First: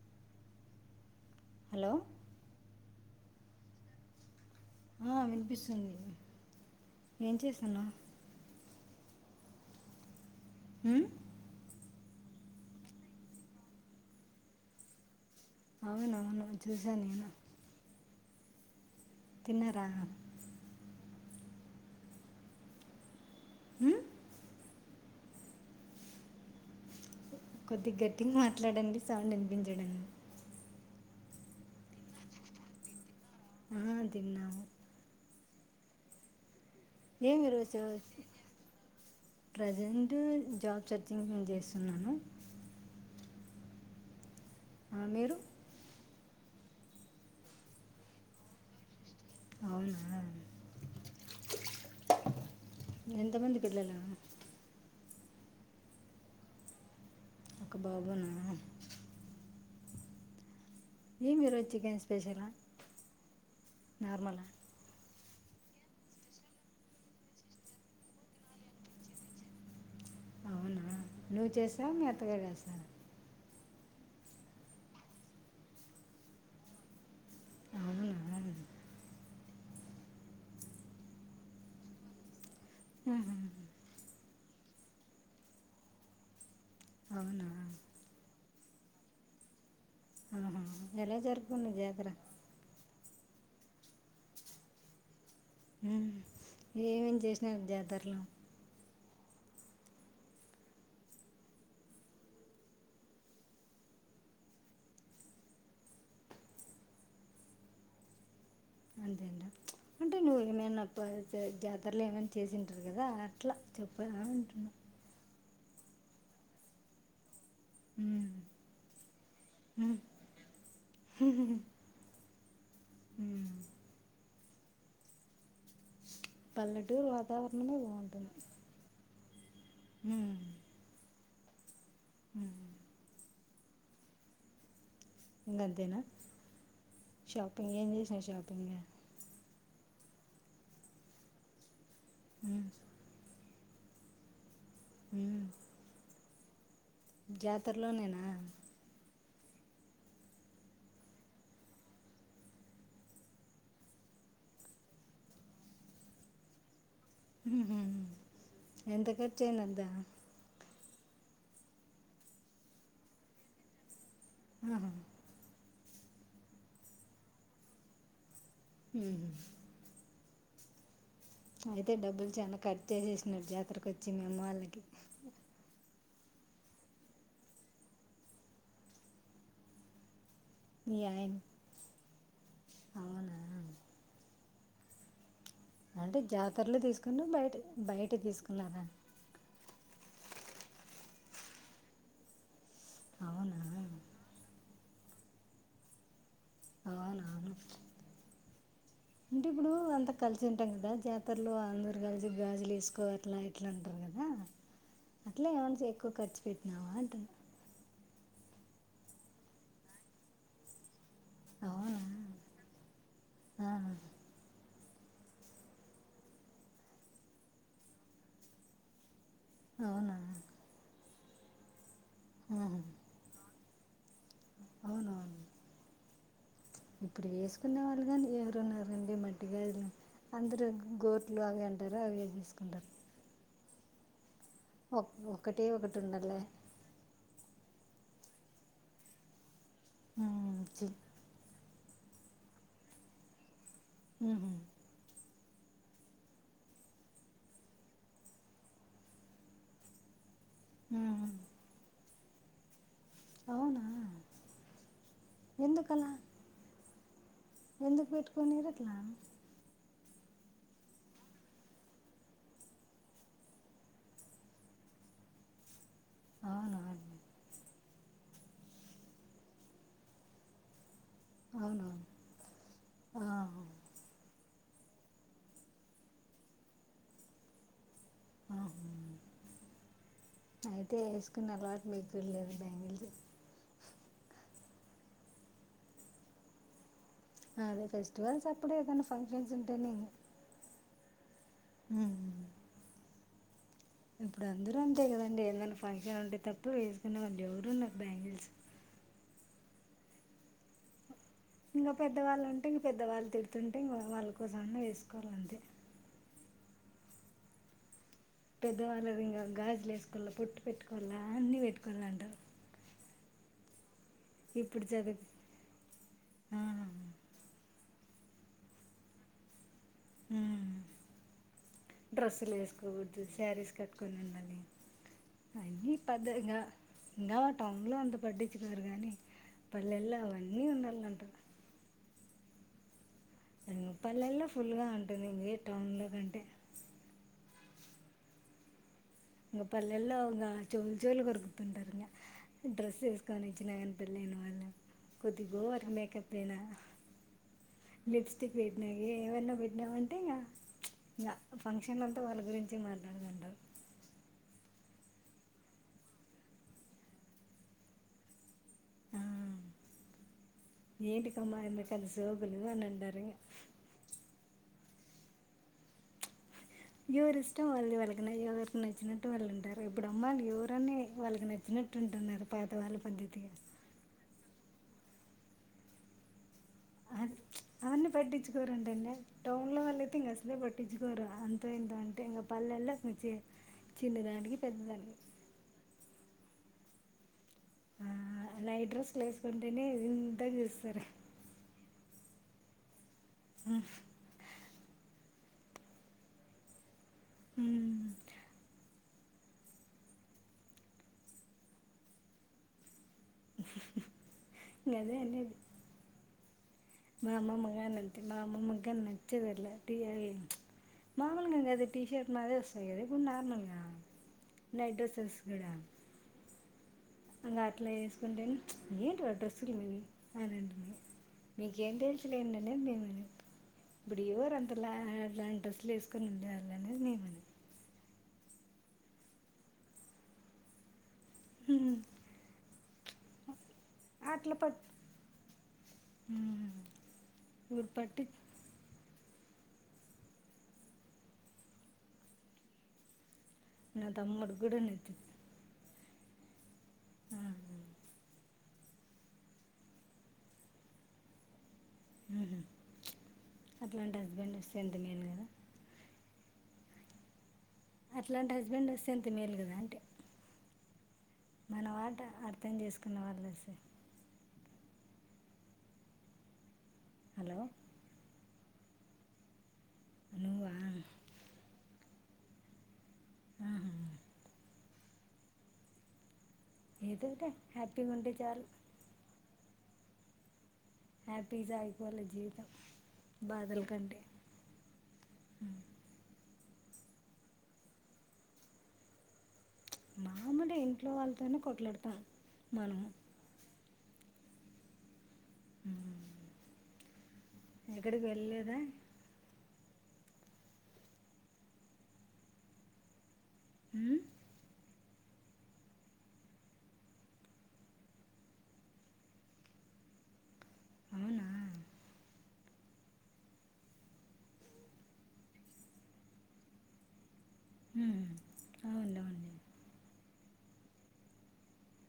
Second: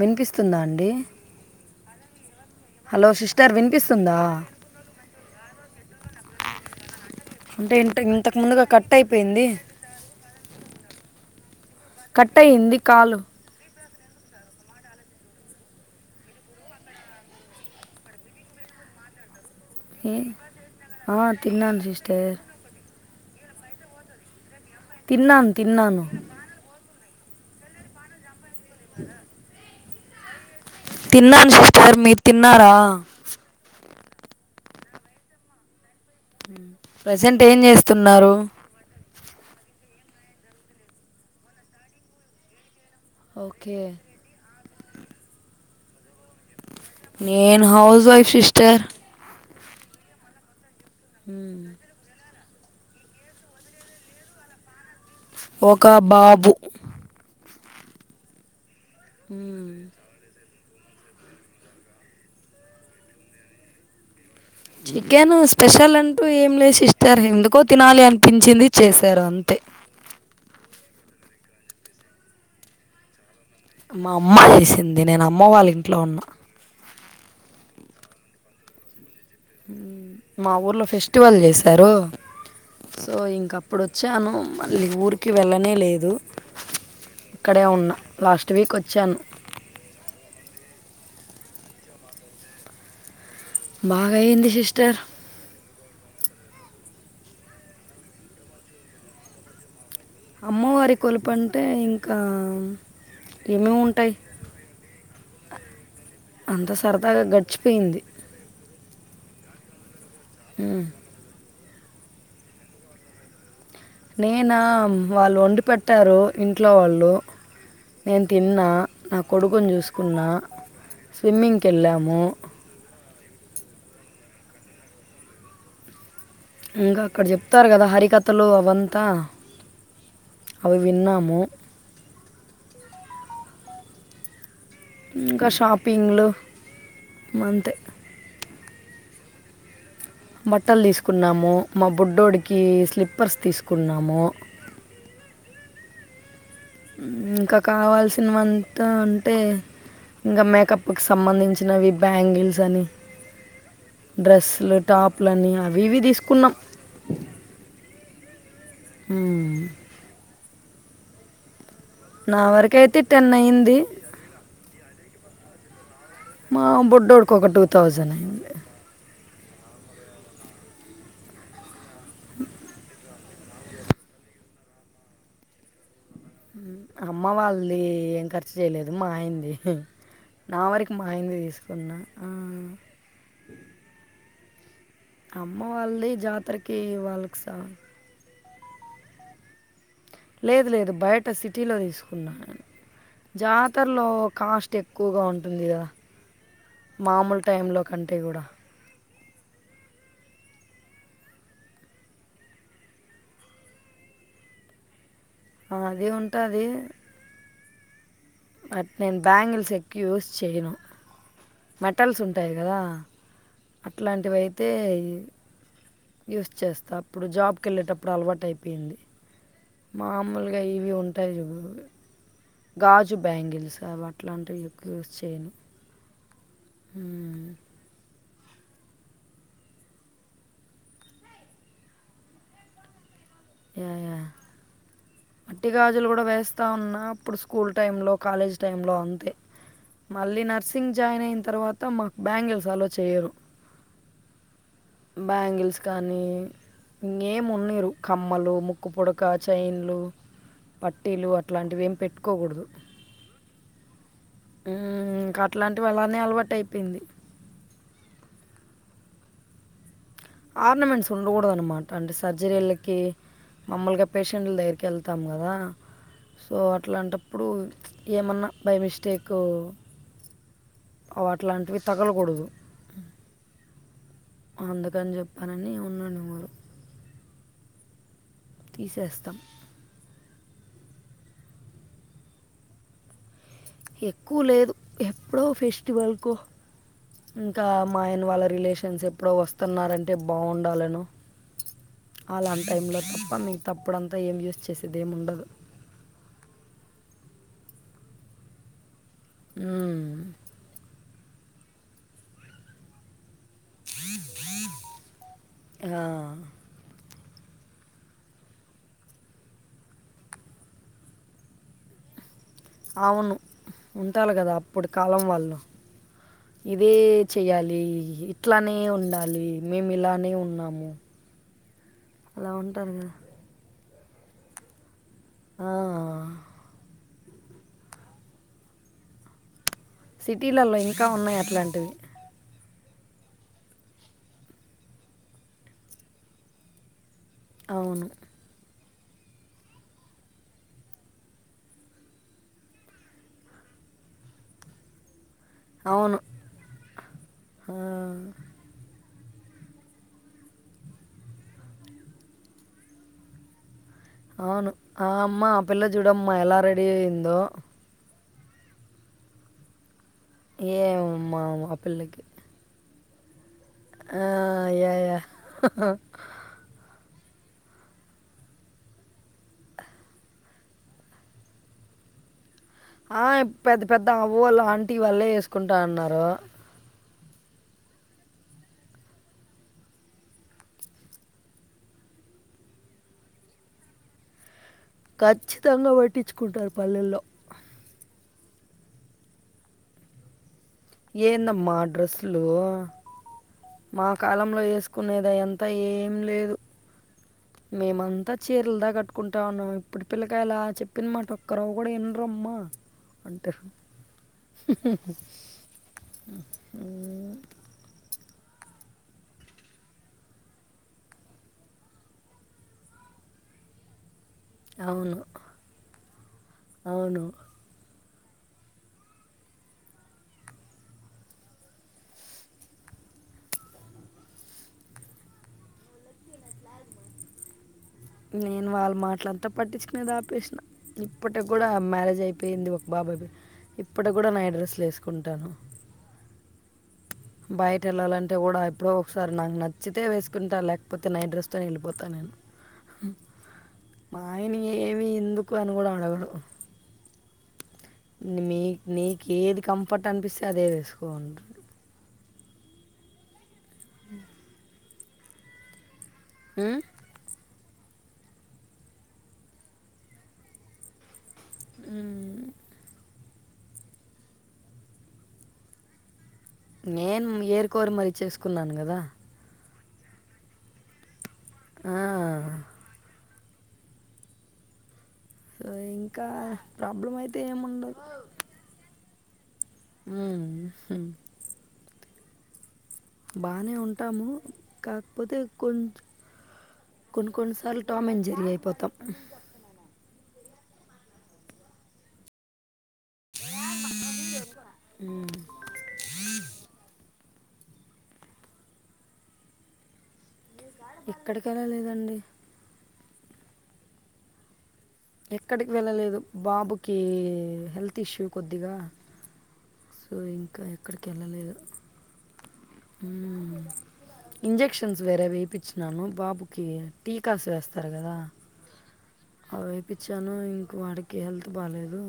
వినిపిస్తుందా అండీ hello hello sister వినిపిస్తుందా ఆ వినిపిస్తుంది ఏం అంటే ఇ చేస్తున్నావు ఇంతకు ముందుగా కట్ టైపోయింది ఉం కట్టయింది కాలు అవును అవును చూశానేను తిన్నారా ఏ? ఆ తిన్నాను సిస్టర్. ఉం తిన్నాను తిన్నాను. కొద్దిగ గట్టిగా మాట్లా మాట్లాడండి సౌండ్ వినిపించాడండి. తిన్నాను సిస్టర్ మీరు తిన్నారా. ఆ తిన్నా ఉం ప్రజెంట్ ఏమి ఏం ఈరోజు చేస్తున్నారు. అ జాబ్ సర్చింగ్ నేను చేస్తున్నాను ఓకే [unintelligible] నేను హౌస్ వైఫ్ సిస్టర్ [unintelligible] ఎంతమంది పిల్లలు ఒక బాబు [inaudible] ఇ ఏమిరోజు chicken special normal chicken special అంటూ ఏం లేదు సిస్టర్ ఎందుకో తినాలి అనిపించింది చేసారు అంతే అవునా నువ్వు చేసావ మీ అత్తగారు చేశార మా అమ్మ చేసింది నేను అమ్మ వాళ్ళ ఇంట్లో ఉన్న అవునా మా ఊర్లో ఫెస్టివల్ చేసారు సో ఆహా. ఇంక అప్పుడు వచ్చాను మళ్ళీ ఊరికి వెళ్ళనే లేదు ఇక్కడే అవునా ఉన్న లాస్ట్ ట్వీకి వచ్చాను [inaudible] బాగాయింది సిస్టర్ ఏమేమి చేసిన జాతరలో అమ్మవారి కొలుపు అంటే ఇంకా ఏమేమి ఉంటాయి అంత సరదాగా గడిచిపోయింది ఉమ్. [inaudible] [inaudible] నేనా అంటున్నా వాళ్ళు ఒండి పెట్టారు ఇంట్లో వాళ్ళు నేను ఉమ్, తిన్నా నా కొడుకుని చూసుకున్న స్విమ్మింగ్కి వెళ్ళాము ఉమ్. ఇంకా పల్లెటూరు అక్కడ చెప్తారు వాతావరణమే కదా బాగుంటుంది హరికథలు అవంతా ఉమ్, అవి విన్నాము ఇంకా ఇంకంతేనా షాపింగ్లు అంతే షాపింగ్ ఏం చేసినా షాపింగ్ బట్టలు తీసుకున్నాము మా బుడ్డోడికి ఉమ్, స్లిప్పర్స్ తీసుకు కున్నాము ఉమ్. ఇంకా జాతరలోనేనా కావాల్సినవంతా అంటే ఇంకా మేకప్కి సంబంధించినవి బ్యాంగిల్స్ అని డ్రెస్సులు టాపులు అని అవి ఇవి తీసుకున్నాం హుహు ఎంత ఖర్చు మ్మ్. అయింది అంతా నా వరకు అయితే టెన్ అయ్యింది హా మా బొడ్డోడికి ఒక టూ థౌజండ్ అయింది హ అయితే డబ్బులు చాన కర్చు చేసేసినడు జాతరకు వచ్చి మేం మామ్మా వాళ్ళకి అమ్మ వాళ్ళది ఏం ఖర్చు చేయలేదు మా ఆయనది నా వరకి మీ మా ఆయన ఆయనదే తీసుకున్న ఆ అవునా అమ్మ వాళ్ళది అంటే జాతరకి వాళ్ళకి సర్ లాగ లేదు లేదు బయట సిటీలో తీసుకున్నా అవునా జాతర్లో కాస్టు కాస్ట్ ఎక్కువగా ఉంటుంది కదా మామూలు అవునవును టైంలో కంటే కూడా అంటే ఇప్పుడు అంత కలిసి ఉంటాం కదా జాతరలో అందరు కలిసి గాజులు వేసుకో అట్లా ఇట్లా అంటారు కదా అట్లా ఏమన్న అది ఎక్కువ ఖర్చు ఉంటుంది పెట్టినావా అంటు బట్ నేను బ్యాంగిల్స్ ఎక్కువ యూస్ చేయను అవునా మెటల్స్ ఉంటాయి కదా ఆ, అట్లాంటివియితే యూస్ చేస్తా అప్పుడు జాబ్కి వెళ్ళేటప్పుడు అలవాటు అయిపోయింది అవునా మామూలుగాయి ఇవి ఉన్ ఉంటాయ్ కదు ఆహా, గాజు బ్యాంగిల్స్ అవి అట్లాంటివి ఎక్కు యూస్ అవునవును చేయను ఇప్పుడు వేసుకునే వాళ్ళు కాని ఎవ్వర్ వేస్తున్నారండి మట్టిగాజులు అందరూ గోట్లు అవి అంటారు అవి వేసుకుంటారు య యా ఒకటే మట్టి ఒకటి గాజులు కూడా ఉండాలి వేస్తా ఉన్నా అప్పుడు స్కూ స్కూల్ టైంలో కాలేజ్ టైంలో అంతే మళ్ళీ హ్మ్. చి నర్సింగ్ జాయిన్ అయిన తర్వాత్ అంతా మాకూ బ్యాంగిల్స్ అలో చెయ్యరు హుహు బ్యాంగిల్స్ కానీ ఇన్గా ఏం ఉన్నిరు కమ్మలు ముక్కు పుడక చైన్లు హ్మ్. పట్టీలు అట్లాంటివి ఏం పెట్టు కో కూడదు అవునా? మ్ ఇంకా అట్లాంటి ఎందుకలా? వాలానే అలవాటు అయిపోయింది ఎందుకు పెట్కొనిరు అట్లా ఆర్నమెంట్స్ ఉండకూడద అన్నమాట అంటే సర్జరీలకి మమ్మలుగా పేషెంట్ల దగ్గర్కి వెళ్తాం కదా సో అవునా? అట్లాంటప్పుడు ఏమన్నా బై మిస్టేకు అ అట్లాంటివి అవునవును. తగలకూడదు ఆహా! అందుకని చెప్పానని ఉన్నాడు వారు ఆహా! తీసేస్తాం అయితే వేసుకున్న అలవాటు మీకు లేదు బ్యాంగిల్స్ ఎక్కువ లేదు ఎప్పుడో ఫెస్టివల్ కు ఇంకా అదే మా ఆయన వాళ్ళ ఫెస్టివల్స్ అప్పుడు రిలేషన్స్ ఏదైనా ఎప్పుడో ఫంక్షన్స్ ఉంటేనే వస్తున్నారంటే బాగుండాలను హ్మ్. అలాంటి టైమ్ లో పమీ ఇప్పుడు అందరు అంతే కదండి ఏమైనా ఫంక్షన్ ఉంటే తప్పు వేసుకునే వాళ్ళీ ఎవరు ఉన్నారు బ్యాంగిల్స్ అ.... మ్ ఇంకా పెద్దవాళ్ళు ఉంటే ఇంక పెద్దవాళ్ళు తిడ్ తుంటేం వాళ్ళ కోసన్న వేసుకోవాలింతే ఆ, పెద్దవాళ్ళు వింగా గాజులు వేసుకోవాల బోట్టు పెట్టుకోవాలా అన్ని పెట్టుకోవాల అంటారు ఔను ఉంటాలి కదా ఇప్పుడు అప్పుడు చదువు కాలం వాళ్ళు ఆ, ఇదే చెయాలి ఇట్లానే ఉండాలి మేము ఇలానే ఉమ్, ఉన్నాము.... అలా ఉంటారు కదా కొని ఉండాలి ఆ, అన్ని పద్దంగా ఇంకావా టౌన్ లో అంత పడ్డిచు కోరు గాని. సిటీలలో ఇంకా ఉన్నాయి అట్లాంటివి పల్లెల్లో ఫుల్గా ఉంటుంది ఇ టౌన్లో కంటే అవును ఇంగ పల్లెలో ఇంగ చోలుచోలు కొర్కుతింటారు డ్రెస్ వేసుకోనిచ్చ నాగ పెళ్ అయిన వాళ్ళ కొద్దిగాోఓవర్ అవును మేకప్ అయినా ఆ, లిప్స్టిక్ వేట్నా ఇ ఏమనా పెట్టినామంటే ఇంగా ఇ ఫంక్షన్లంతా వాళ్ళ గురించి మాట్లాడదంటారు అవును ఆ అమ్మ ఆ పిల్ల చూడమ్మా ఎలా రెడీ అయిందో ఆ ఏమమ్మా ఏంటికమ్మా ఆ ఎందుకు అంత పిల్లకి సోగులు అని అంటారు రింగా ఆ యా యా ఎవరి ఇష్టం వాళ్ళు ది వాళ్ళకి ఎవరు నచ్చినట్టు వాళ్ళు ఉంటారు ఇప్పుడు అమ్మాళ్ళు ఎవరని వాళ్ళకి నచ్చినట్టు ఉంటున్నారు పాత వాళ్ళ ఆ పద్ధతిగా పెద్ద పెద్ద పోవాలా ఆంటీ వాళ్ళే చేసుకుంటా అన్నారు అది అవన్నీ పట్టించుకోరుంటండి టౌన్ లో వాల్ల అయితే ఇంక అసలే పట్టించుకోరు అంత ఏంట అంటే ఇంకా పల్లెల్లో అ చిన్నదానికి పెద్దదానికి ఖచ్చితంగా పట్టించుకుంటారు పల్లెల్లో ఆ నైట్ డ్రెస్లు వేసుకుంటేనే వింతగా చ ఎందమ్మ ఆ డ్రెస్ లు ఆ, మా కాలంలో ఏ కునేది అది అంత ఏం లేదు ఉమ్. మేమంతా చీరలు దా కట్టు కుంటాను ఇప్పుడు పిల్లకాయలా చెప్పిన మాట ఒక్క రవ్వ కూడా ఇన్రమ్మా అంట గదే అనేది మా అమ్మమ్మ గాని అంతే మా అమ్మమ్మకి గాని నచ్చదు టీ నార్మల్గా అది టీ షర్ట్ మాదిరే వస్తాది కద ఇప్పుడు నార్మల్గా నైట్ అవును డ్రెస్సెస్ అవును ఇంగ అట్లా వేసుకుంటే ఏంటి వా డ్రెస్సులు అని అంటుంది మీకేం తల్సులేం అనేది ఇప్పుడు ఎవరు అంతలాంటి డ్రెస్సులు వేసుకుని ఉండే వాళ్ళనేది నేను వాళ్ళ మాటల అంతా పట్టించుకునేది ఆపేసిన ఇప్పటికి కూడా ఉమ్. మ్యారేజ్ అయిపోయింది ఒక బాబు అయిపో ఇప్పటి కూడా నైట్ డ్రెస్లు ఏసుకుంటాను ఉ బయట వెళ్ళాలంటే కూడా ఎప్పుడో ఒకసారి నాకు నచ్చితే వేసుకుంటా లేకపోతే నైట్ డ్రెస్తోనే వెళ్ళిపోతానేను నా తమ్ముడు మాయన కూడా ఏమి నచ్చింది ఎందుకు అని కూడా అడగ డు మీ నీకు ఏది కంఫర్ట్ అనిపిస్తే అదే వేసుకో అట్లాంటి హస్బెండ్ వస్తే ఎంత మేలు కదా ఉ అట్లాంటి హస్బెండ్ వస్తే ఎంత మేలు కదా అంటి మన ఉం. వాట అర్థం చేసుకున్న వాళ్ళు వస్తే నేను హలో ఏరి కోరి మరి చెస్ కున్నాను కదా నువ్వా ఆ ఉహు సో ఇంకా ప్రాబ్లం అయితే ఏదలే ఏముండదు హ్యాపీగా ఉంటే చాలు ఉ హ్యాపీ జాయ్ వాళ్ళ జీవితం బానే బాధల కంటే ఉంటాము కాకపోతే కొంచం కొన్ని కొన్నిసార్లు టామ్ అండ్ జెర్రీ అయిపోతాం మామూలు ఇంట్లో వాళ్ళతోనే కొట్లాడతాం మనం ఎక్కడికి వెళ్ళలేదా ఎక్కడికెళ్ళలేదండి ఊ ఎక్కడికి వెళ్ళలేదు బాబుకి హెల్త్ ఇష్యూ కొద్దిగా సో ఇంకా ఎక్కడికి అవునా వెళ్ళలేదు ఇంజెక్షన్స్ వేరే వేపిచ్చినాను బాబుకి టీ కాసి వేస్తారు కదా ఉమ్, అవునులే అవునులే అవేపిచ్చా ను ఇంక వాడికి హెల్త్ బాలేదు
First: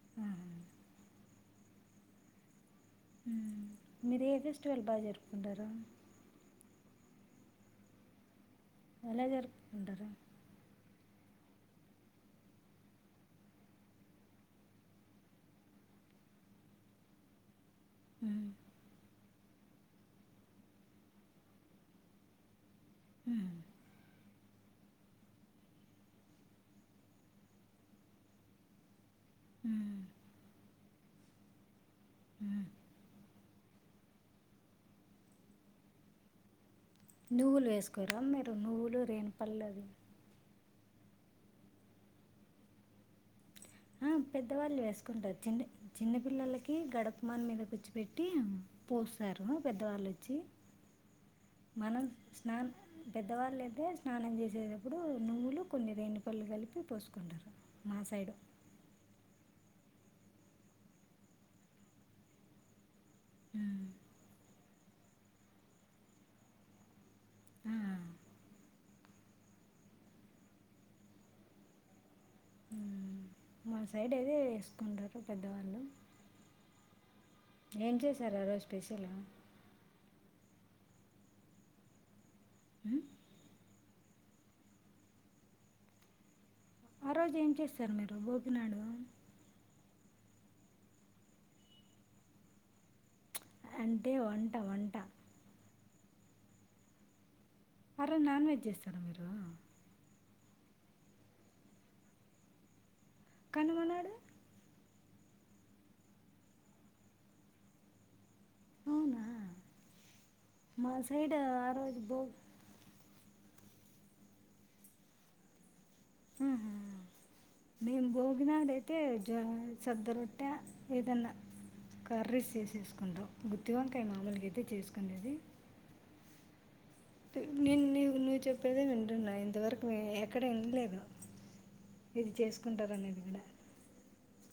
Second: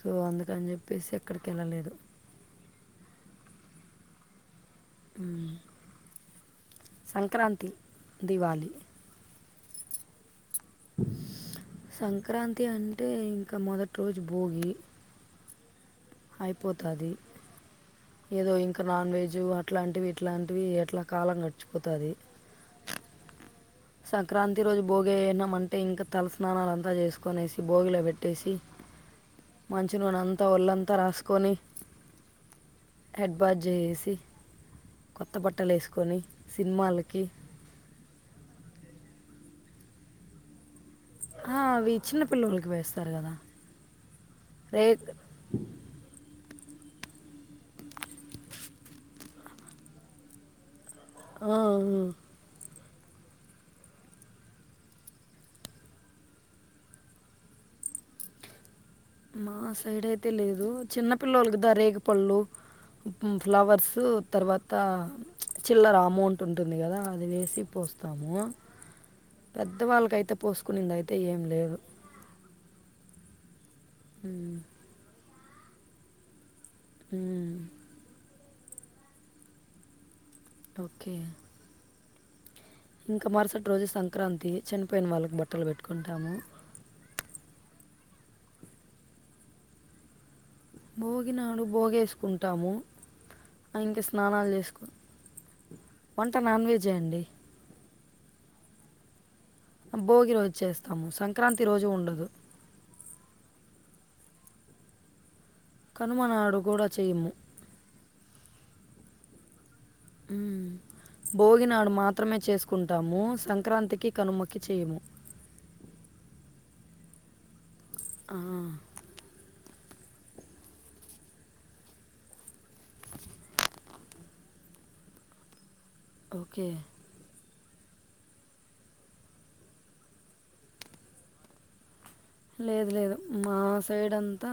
సో ఆహా. అందుకని చెప్పేసి ఎక్కడికి వెళ్ళలేదు మీరు ఏది ఫెస్టివల్ బాగా మ్మ్. జరుపుకుంటారా సంక్రాంతి దివాలి మేనేజర్ ఉంటారు సంక్రాంతి అంటే ఇంకా మొదటి రోజు భోగి అయిపోతాది ఉమ్, ఏదో ఇంక నాన్ వెజ్ జు అట్లాంటివి ఇట్లాంటివి ఎట్లా కాలం గడిచిపోతాది ఉమ్, సంక్రాంతి రోజు భోగేయనం అంటే ఇంక తలస్నానాలు అంతా చేసుకునేసి భోగిలో పెట్టేసి మంచి ఉమ్. నూనంతా ఒళ్ళంతా అంత రాసుకొని ఊ హెడ్ బాత్ చేసి కొత్త బట్టలు వేసుకొని సినిమాలకి నువ్వులు వేసుకోరా మీరు నువ్వులు లు రేగుపళ్ళది ఆ అవి చిన్న పిల్లలకి వేస్తారు గదా ఆ పెద్దవాళ్ళు వేసుకుంటారు చిన్న చిన్న పిల్లలకి కి గడప మాన్ మీద కూర్చోపెట్టి పోస్తారు పెద్దవాళ్ళు వచ్చి ఆ, మనం ఆ. స్నా పెద్దవాళ్ళైతే స్నానం చేసేటప్పుడు నువ్వులు కొన్ని రేణుపళ్ళు కలిపి పోసుకుంటారు మా సైడు మా సైడ్ అయితే లేదు చిన్న పిల్లోలు కదా రేగు పళ్ళు ఉమ్, ఫ్లవర్సు తర్వాత అంత చిల్లర అమౌంట్ ఉంటుంది కదా అది వేసి ఆ, పోస్తాము పెద్ద వాళ్ళకైతే పోసుకునిందయితే ఏం లేదు హమ్ మా సైడ్ అదే మ్, వేసుకుంటారు పెద్దవాళ్ళు మ్, ఏం చేశార ఆ రోజు స్పెషల్ గా ఓకే ఇంకా మరుసటి రోజు సన్ సంక్రాంతి చనిపోయిన వాళ్ళకు బట్టలు పెట్టుకుంటాము ఆ రోజు ఏం చేస్తారు మీరు భోగినాడు బోగినాడు బోగేసుకుంటాము ఆ ఇంకా అంటే స్నానాలు వంట చేసుకో వంట వంట నాన్ వెజే అండి అరజ్ నాన్ వెజ్ చేస్తారా మీరు భోగి రోజు చేస్తాము సంక్రాంతి రోజు ఉండదు కనుమనాడు కనుమనాడు కూడా చేయము అవునా ఉమ్ మా సైడ్ ఆ భోగిినడు రోజు భోగి మాత్రమే చేసుకుంటాము సన్ క్రాంతికి కనుమక్కి చేయము ఉహు ఆ, భోగినాడు అయితే జనం సద్ద రొట్టె ఏదన్నా కర్రీస్ చేసేసుకుంటవు గుర్త్తి వంకాయ మామూలుగా అైతే చేసుకునేేది ఓకే నేను నువ్ నువ్వు చెప్పేదే వింటన్నా ఇంతవరకు ఎక్కడ వినలేదు ఇది లేదు చేసుకుంటారు లేదు అనేది కూడా మా సైడ్ అంత్ అ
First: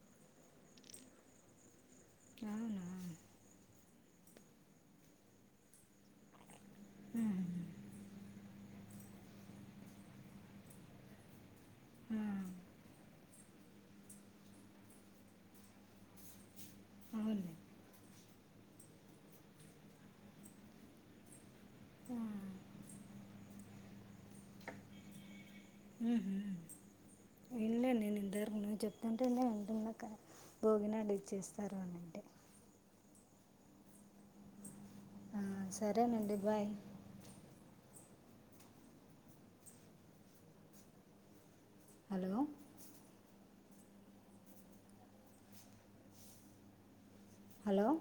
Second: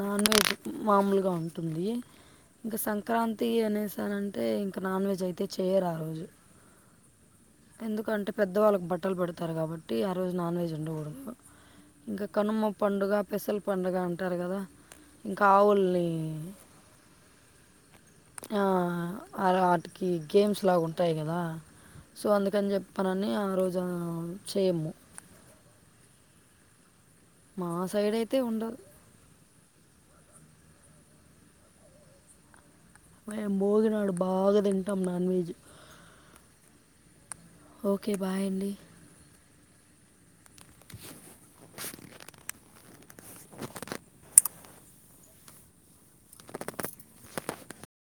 నాన్ వెజ్ మామూలుగా ఉంటుంది ఇకా అవునా సంక్రాంతి అనే సి అంతే ఇంకా నాన్ వెజ్ అయితే చేయరు ఆ రోజు ఉహు ఎందుకంటే పెద్ద వాళ్ళకి బట్టలు పెడతారు కాబట్టి ఆ రోజు నాన్ వెజ్ ఉండకూడదు ఆ. ఇంకా కనుమ్మ పండుగ స్పెషల్ పడుగ అంటారు కదా ఇంకా ఆవుల్ని అవును ఆ వాటికి గేమ్స్ లాగా ఉంటాయి కదా ఆ. సో అందుకని చెప్పానని ఆ రోజు ఆ చేయము ఉహు మా ఏంలే సైడ్ నేను అయితే ఇంతవరకు ఉండదు నువ్వు చెప్తుంటేనే నేను వింటున్నాక భోగినాడు ఇచ్చేస్తారు అని అంటే ం భోగి నాడు బాగాదిం టమ్ non veg bye okay bye అండి హలో హలో